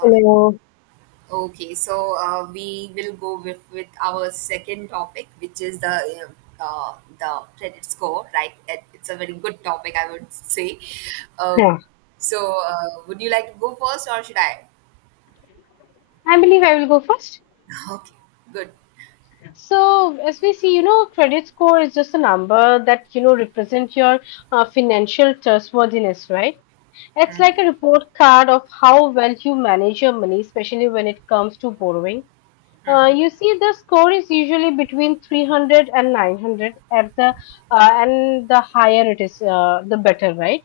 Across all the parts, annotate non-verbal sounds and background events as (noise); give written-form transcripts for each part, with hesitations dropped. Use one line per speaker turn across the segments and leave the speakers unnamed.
Okay.
Hello.
Okay. So we will go with our second topic, which is the credit score. Right. It's a very good topic, I would say. Okay.
Yeah.
So would you like to go first, or should I?
I believe I will go first.
(laughs) Okay. Good.
So, as we see, you know, credit score is just a number that, you know, represent your financial trustworthiness, right? It's
Mhm.
like a report card of how well you manage your money, especially when it comes to borrowing.
Mhm.
You see, the score is usually between 300 and 900. At the and the higher it is, the better, right?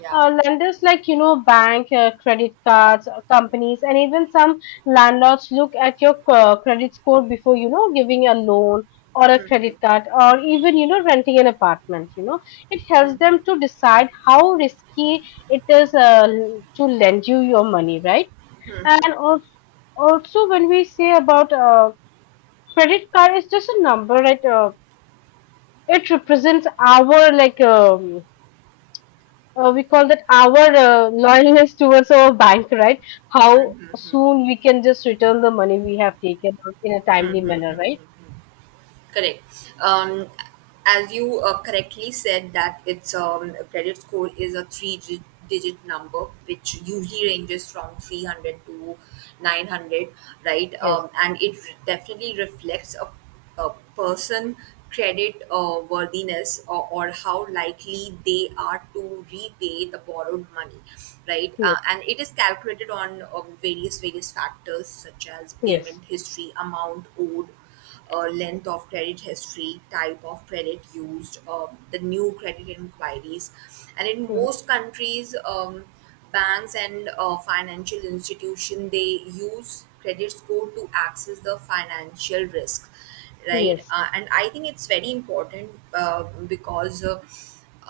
Yeah.
Lenders like, you know, bank, credit cards, companies, and even some landlords look at your credit score before, you know, giving a loan or a
Mhm.
credit card or even, you know, renting an apartment. You know, it helps
Mhm.
them to decide how risky it is to lend you your money, right?
Mhm.
And also, also when we say about credit card, it's just a number, right? It represents our, like, we call that our loyalness towards our bank, right? How soon we can just return the money we have taken out in a timely manner,
Mhm.
right?
Correct. As you correctly said that its credit score is a three-digit number, which usually ranges from 300 to 900, right?
Yes,
And definitely reflects a person credit worthiness or how likely they are to repay the borrowed money, right.
yes,
And it is calculated on various factors such as
yes.
payment history, amount owed, length of credit history, type of credit used, the new credit inquiries. And in
Mm-hmm.
most countries, banks and financial institution they use credit score to access the financial risk, right?
Yes,
And I think it's very important because uh,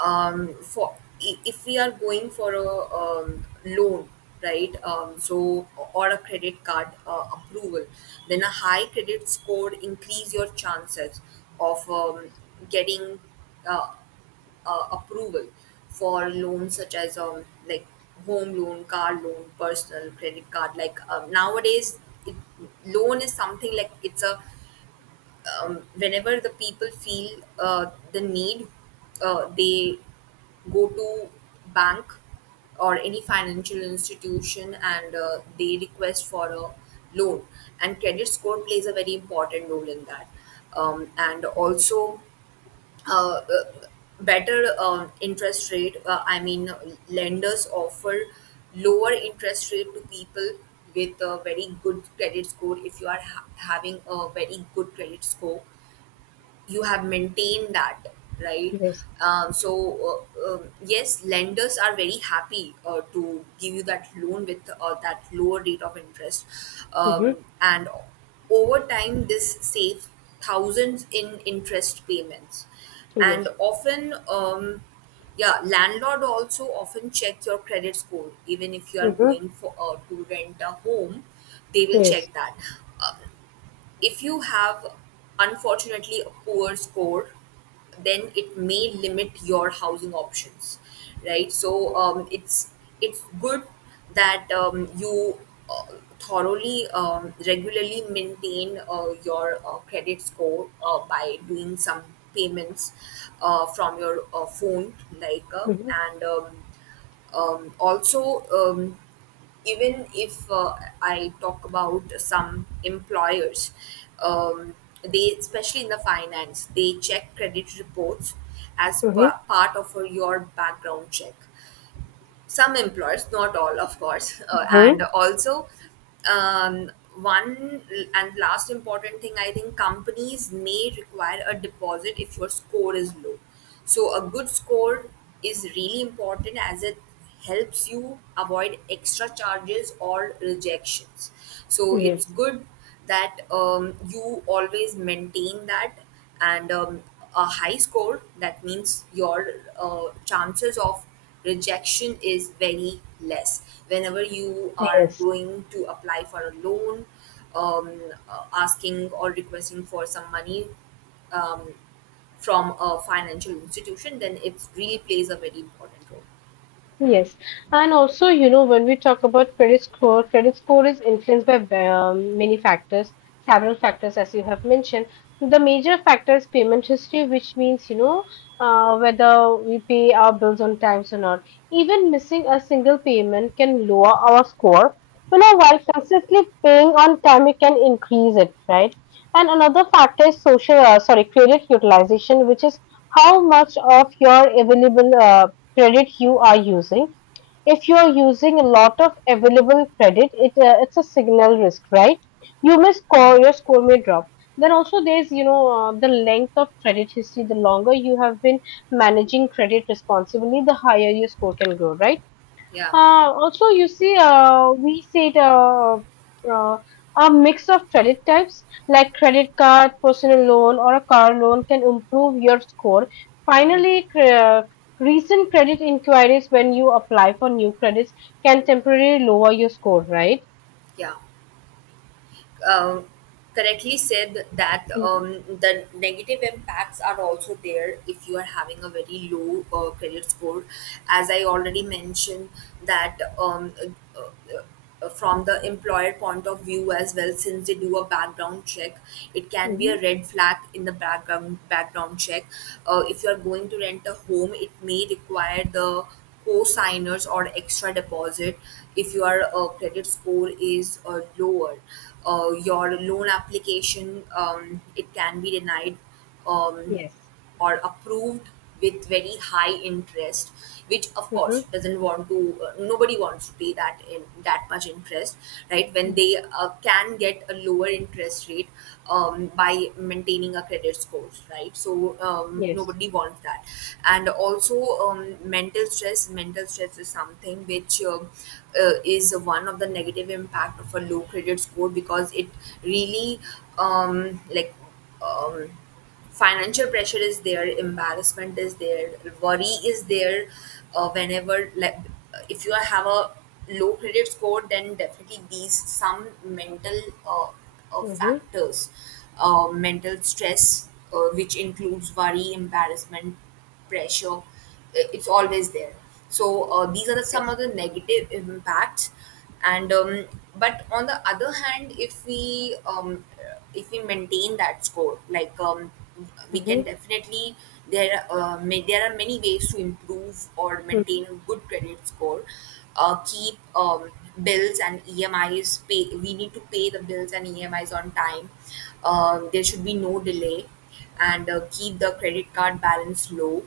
um, for if we are going for a loan, right. So or a credit card approval, then a high credit score increase your chances of getting uh, approval for loans such as like home loan, car loan, personal credit card. Like nowadays it, loan is something like it's a, whenever the people feel uh, the need, they go to bank or any financial institution and they request for a loan. And credit score plays a very important role in that. And also, uh, uh, better interest rate. I mean, lenders offer lower interest rate to people with a very good credit score. If you are having a very good credit score, you have maintained that, right.
yes.
Yes, lenders are very happy to give you that loan with that lower rate of interest.
Mm-hmm.
And over time this saves thousands in interest payments. And
Yes.
often, yeah, landlord also often check your credit score. Even if you are
Mm-hmm.
going for to rent a home, they will
Yes.
check that. If you have unfortunately a poor score, then it may limit your housing options, right. So it's good that you uh, thoroughly, regularly maintain your credit score by doing some payments from your phone like
Mm-hmm.
and also. Even if I talk about some employers, um, they, especially in the finance, they check credit reports as
Mm-hmm.
part of your background check. Some employers, not all, of course. uh, and
Mm-hmm.
also um, one and last important thing, I think companies may require a deposit if your score is low. So a good score is really important as it helps you avoid extra charges or rejections. So it's
Yes,
good that you always maintain that. And a high score, that means your chances of rejection is very less whenever you are
yes.
going to apply for a loan, um, asking or requesting for some money um, from a financial institution. Then it really plays a very important role.
Yes, and also, you know, when we talk about credit score is influenced by many factors, several factors, as you have mentioned. The major factor is payment history, which means, you know, whether we pay our bills on times or not. Even missing a single payment can lower our score. You know, while consistently paying on time, it can increase it, right? And another factor is social, sorry, credit utilization, which is how much of your available credit you are using. If you are using a lot of available credit, it's a signal risk, right? Your score may drop. Then also there's, you know, the length of credit history. The longer you have been managing credit responsibly, the higher your score can go, right?
Yeah,
Also, you see, we said uh, a mix of credit types like credit card, personal loan, or a car loan can improve your score. Finally, recent credit inquiries when you apply for new credits can temporarily lower your score, right?
yeah, um, Correctly said that
Mm-hmm.
the negative impacts are also there if you are having a very low credit score. As I already mentioned that uh, uh, from the employer point of view as well, since they do a background check, it can be
Mm-hmm.
a red flag in the background check. If you are going to rent a home, it may require the co-signers or extra deposit. If your credit score is lower, your loan application, it can be denied, um,
Yes.
or approved with very high interest, which of
Mm-hmm.
course doesn't want to, nobody wants to pay that in that much interest, right, when
Mm-hmm.
they can get a lower interest rate by maintaining a credit score, right. So
Yes.
nobody wants that. And also, mental stress, mental stress is something which is one of the negative impact of a low credit score because it really, um, like um, financial pressure is there, embarrassment is there, worry is there, whenever, like, if you have a low credit score, then definitely these some mental uh,
Mm-hmm.
factors, mental stress, which includes worry, embarrassment, pressure, it's always there. So these are the, some
Yes.
of the negative impacts. And um, but on the other hand, if we, if we maintain that score, like, we can
Mm-hmm.
definitely, there may, there are many ways to improve or
Mm-hmm.
maintain a good credit score. Keep bills and emis pay, we need to pay the bills and emis on time, there should be no delay. And keep the credit card balance low,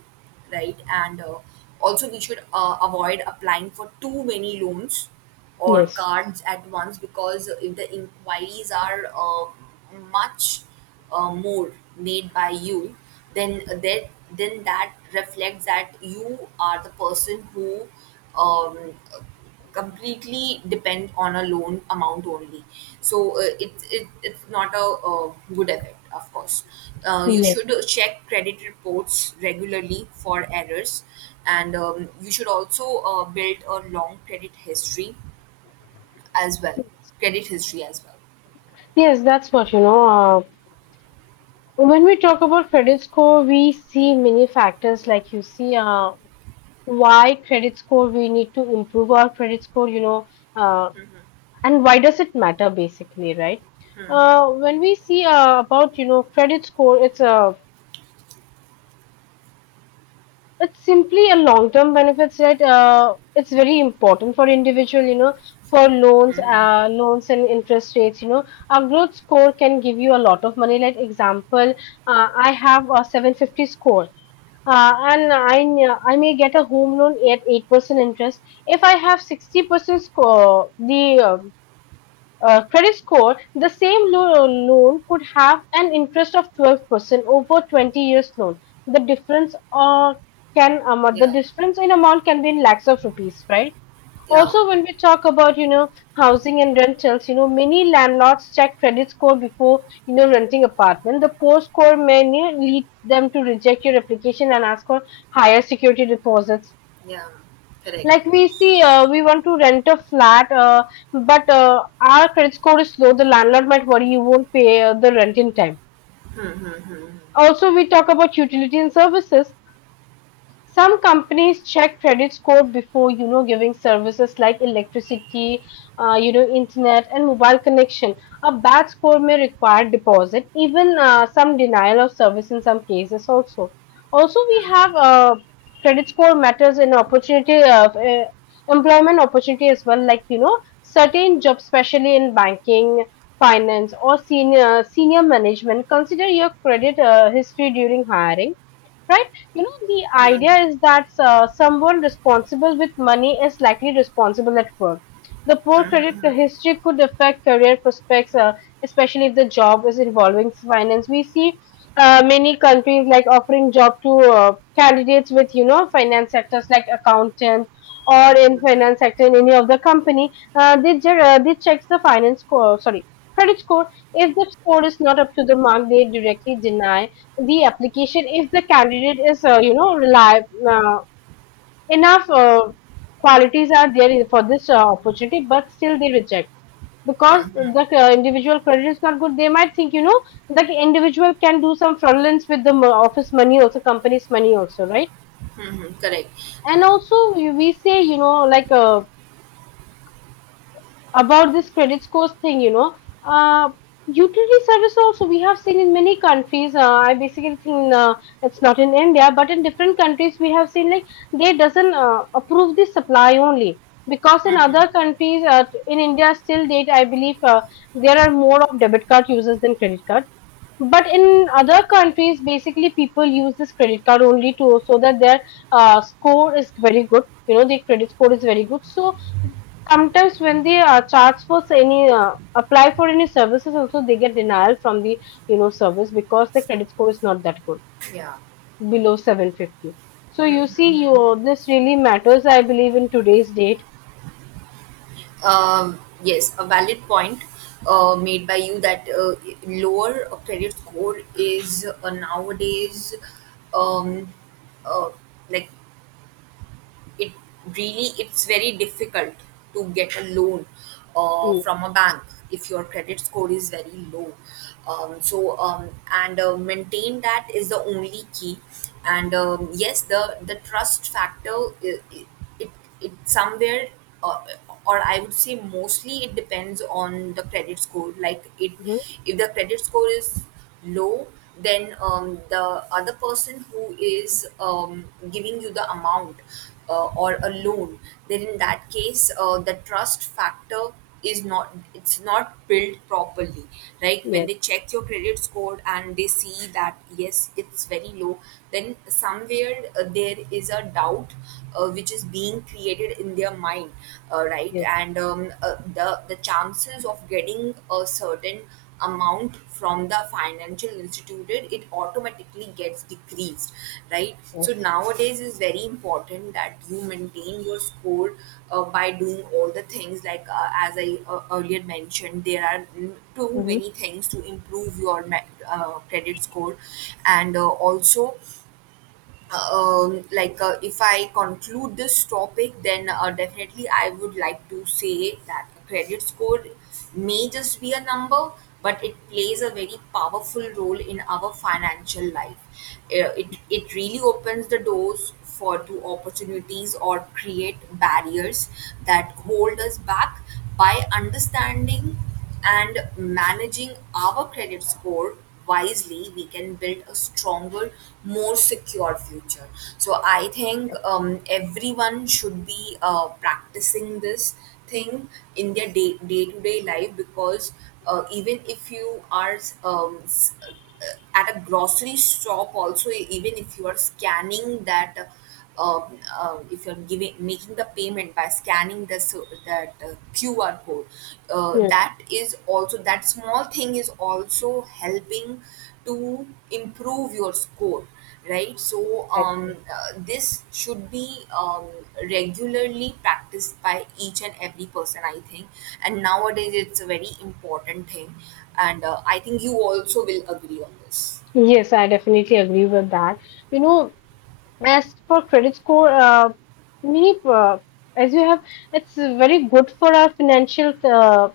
right? And also, we should avoid applying for too many loans or
Yes.
cards at once, because if the inquiries are much more made by you, then that reflects that you are the person who um, completely depend on a loan amount only. So it it's not a, uh, good effect, of course. You
Yes.
should check credit reports regularly for errors. And you should also build a long credit history as well, credit history as well.
Yes, that's what you know. When we talk about credit score, we see many factors like you see, why credit score we need to improve our credit score, you know, uh, and why does it matter basically, right? When we see about, you know, credit score, it's simply a long term benefits that it's very important for individual, you know, for loans and interest rates, you know, a good score can give you a lot of money. Like example, I have a 750 score. And I may get a home loan at 8% interest. If I have 60% score, the credit score, the same loan could have an interest of 12% over 20 years loan. The difference uh, the
Yeah,
difference in amount can be in lakhs of rupees, right?
yeah,
Also, when we talk about, you know, housing and rentals, you know, many landlords check credit score before, you know, renting apartment. The poor score may lead them to reject your application and ask for higher security deposits.
yeah. Correct.
Like we see, we want to rent a flat, but our credit score is low. The landlord might worry you won't pay the rent in time. Also, we talk about utility and services. Some companies check credit score before, you know, giving services like electricity, you know, internet and mobile connection. A bad score may require deposit, even some denial of service in some cases also. Also, we have credit score matters in opportunity of employment opportunity as well, like, you know, certain jobs, especially in banking, finance or senior management, consider your credit history during hiring, right? You know, the idea is that someone responsible with money is likely responsible at work. The poor credit history could affect career prospects, especially if the job is involving finance. We see, many countries like offering job to candidates with, you know, finance sectors like accountant or in finance sector in any of the company. They checks the finance score, sorry, credit score. If the score is not up to the mark, they directly deny the application if the candidate is, you know, reliable enough, qualities are there for this opportunity, but still they reject because the individual credit is not good. They might think, you know, the individual can do some fraudulence with the office money also, company's money also, right?
Hmm, correct.
And also we say, you know, like, about this credit scores thing, you know, uh, utility service also we have seen in many countries. I basically think it's not in India, but in different countries we have seen like they doesn't approve the supply only because in other countries, in India still date I believe there are more of debit card users than credit card. But in other countries, basically people use this credit card only to so that their score is very good. You know, the credit score is very good. So sometimes when they charge for any apply for any services also they get denial from the, you know, service because the credit score is not that good,
Yeah.
below 750. So you see, you, this really matters, I believe, in today's date.
Yes, a valid point made by you that lower credit score is nowadays, um, uh, like, it really, it's very difficult to get a loan from a bank if your credit score is very low. So and Maintain that is the only key. And yes, the trust factor. I- it somewhere, uh, or I would say mostly it depends on the credit score. Like it,
Mm-hmm.
if the credit score is low, then the other person who is, giving you the amount or a loan, then in that case the trust factor is not, it's not built properly, right. When
Yes,
they check your credit score and they see that yes, it's very low, then somewhere there is a doubt which is being created in their mind, right.
yes,
And the chances of getting a certain amount from the financial institute, it automatically gets decreased, right. So
yes.
nowadays is very important that you maintain your score by doing all the things, like as I earlier mentioned, there are, mm, too
Mm-hmm.
many things to improve your credit score. And also like, if I conclude this topic, then definitely I would like to say that a credit score may just be a number, but it plays a very powerful role in our financial life. It, it really opens the doors for to opportunities or create barriers that hold us back. By understanding and managing our credit score wisely, we can build a stronger, more secure future. So I think everyone should be practicing this thing in their day to day life, because even if you are um, s- at a grocery shop also, even if you are scanning that uh, if you're giving, making the payment by scanning this that QR code,
Yes.
that is also, that small thing is also helping to improve your score, right. so
Exactly.
um, uh, this should be, regularly practiced by each and every person, I think. And nowadays it's a very important thing. And I think you also will agree on this.
Yes, I definitely agree with that. You know, as for credit score, many as you have, it's very good for our financial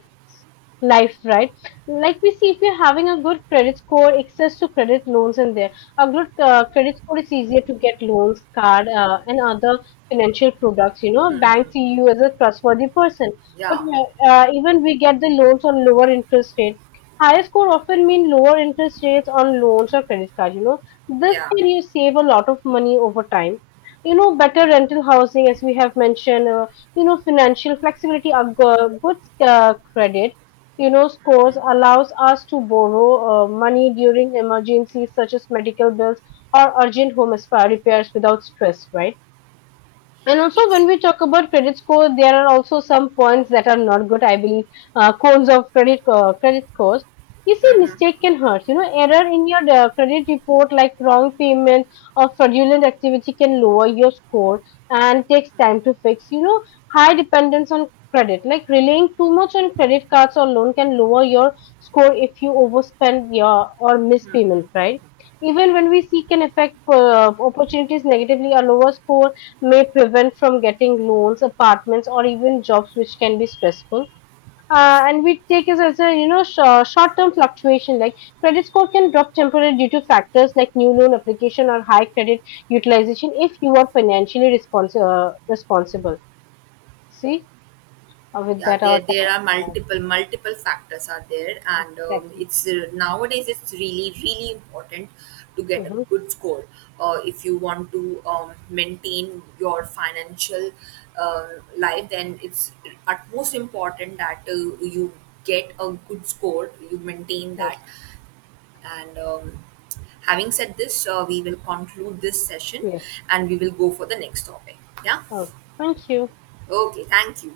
life, right? Like we see, if you're having a good credit score, access to credit loans in there. A good credit score is easier to get loans, card, and other financial products. You know, banks see you as a trustworthy person. But
Yeah,
uh, uh, even we get the loans on lower interest rate. Higher score often mean lower interest rates on loans or credit card. You know this
yeah.
can you save a lot of money over time. You know, better rental housing, as we have mentioned, you know, financial flexibility, a good credit, you know, scores allows us to borrow money during emergencies such as medical bills or urgent home spa repairs without stress, right? And also,
Yes.
when we talk about credit score, there are also some points that are not good. I believe cons of credit scores. You see, mistake can hurt. You know, error in your credit report, like wrong payment or fraudulent activity, can lower your score and takes time to fix. You know, high dependence on credit, like relying too much on credit cards or loan, can lower your score if you overspend your or miss payment. Right? Even when we see, can affect opportunities negatively. A lower score may prevent from getting loans, apartments, or even jobs, which can be stressful. And we take it as, a you know, short-term fluctuation. Like credit score can drop temporarily due to factors like new loan application or high credit utilization if you are financially responsible. See, with
Yeah,
that
there
our time
there
is
are
up.
multiple factors are there. And
Exactly.
it's, nowadays it's really really important to get a
Hmm.
good score, if you want to, maintain your financial uh, life. Then it's utmost important that you get a good score, you maintain that.
Yes,
And Having said this, we will conclude this session
yes.
and we will go for the next topic. Yeah.
Oh, thank you.
Okay, thank you.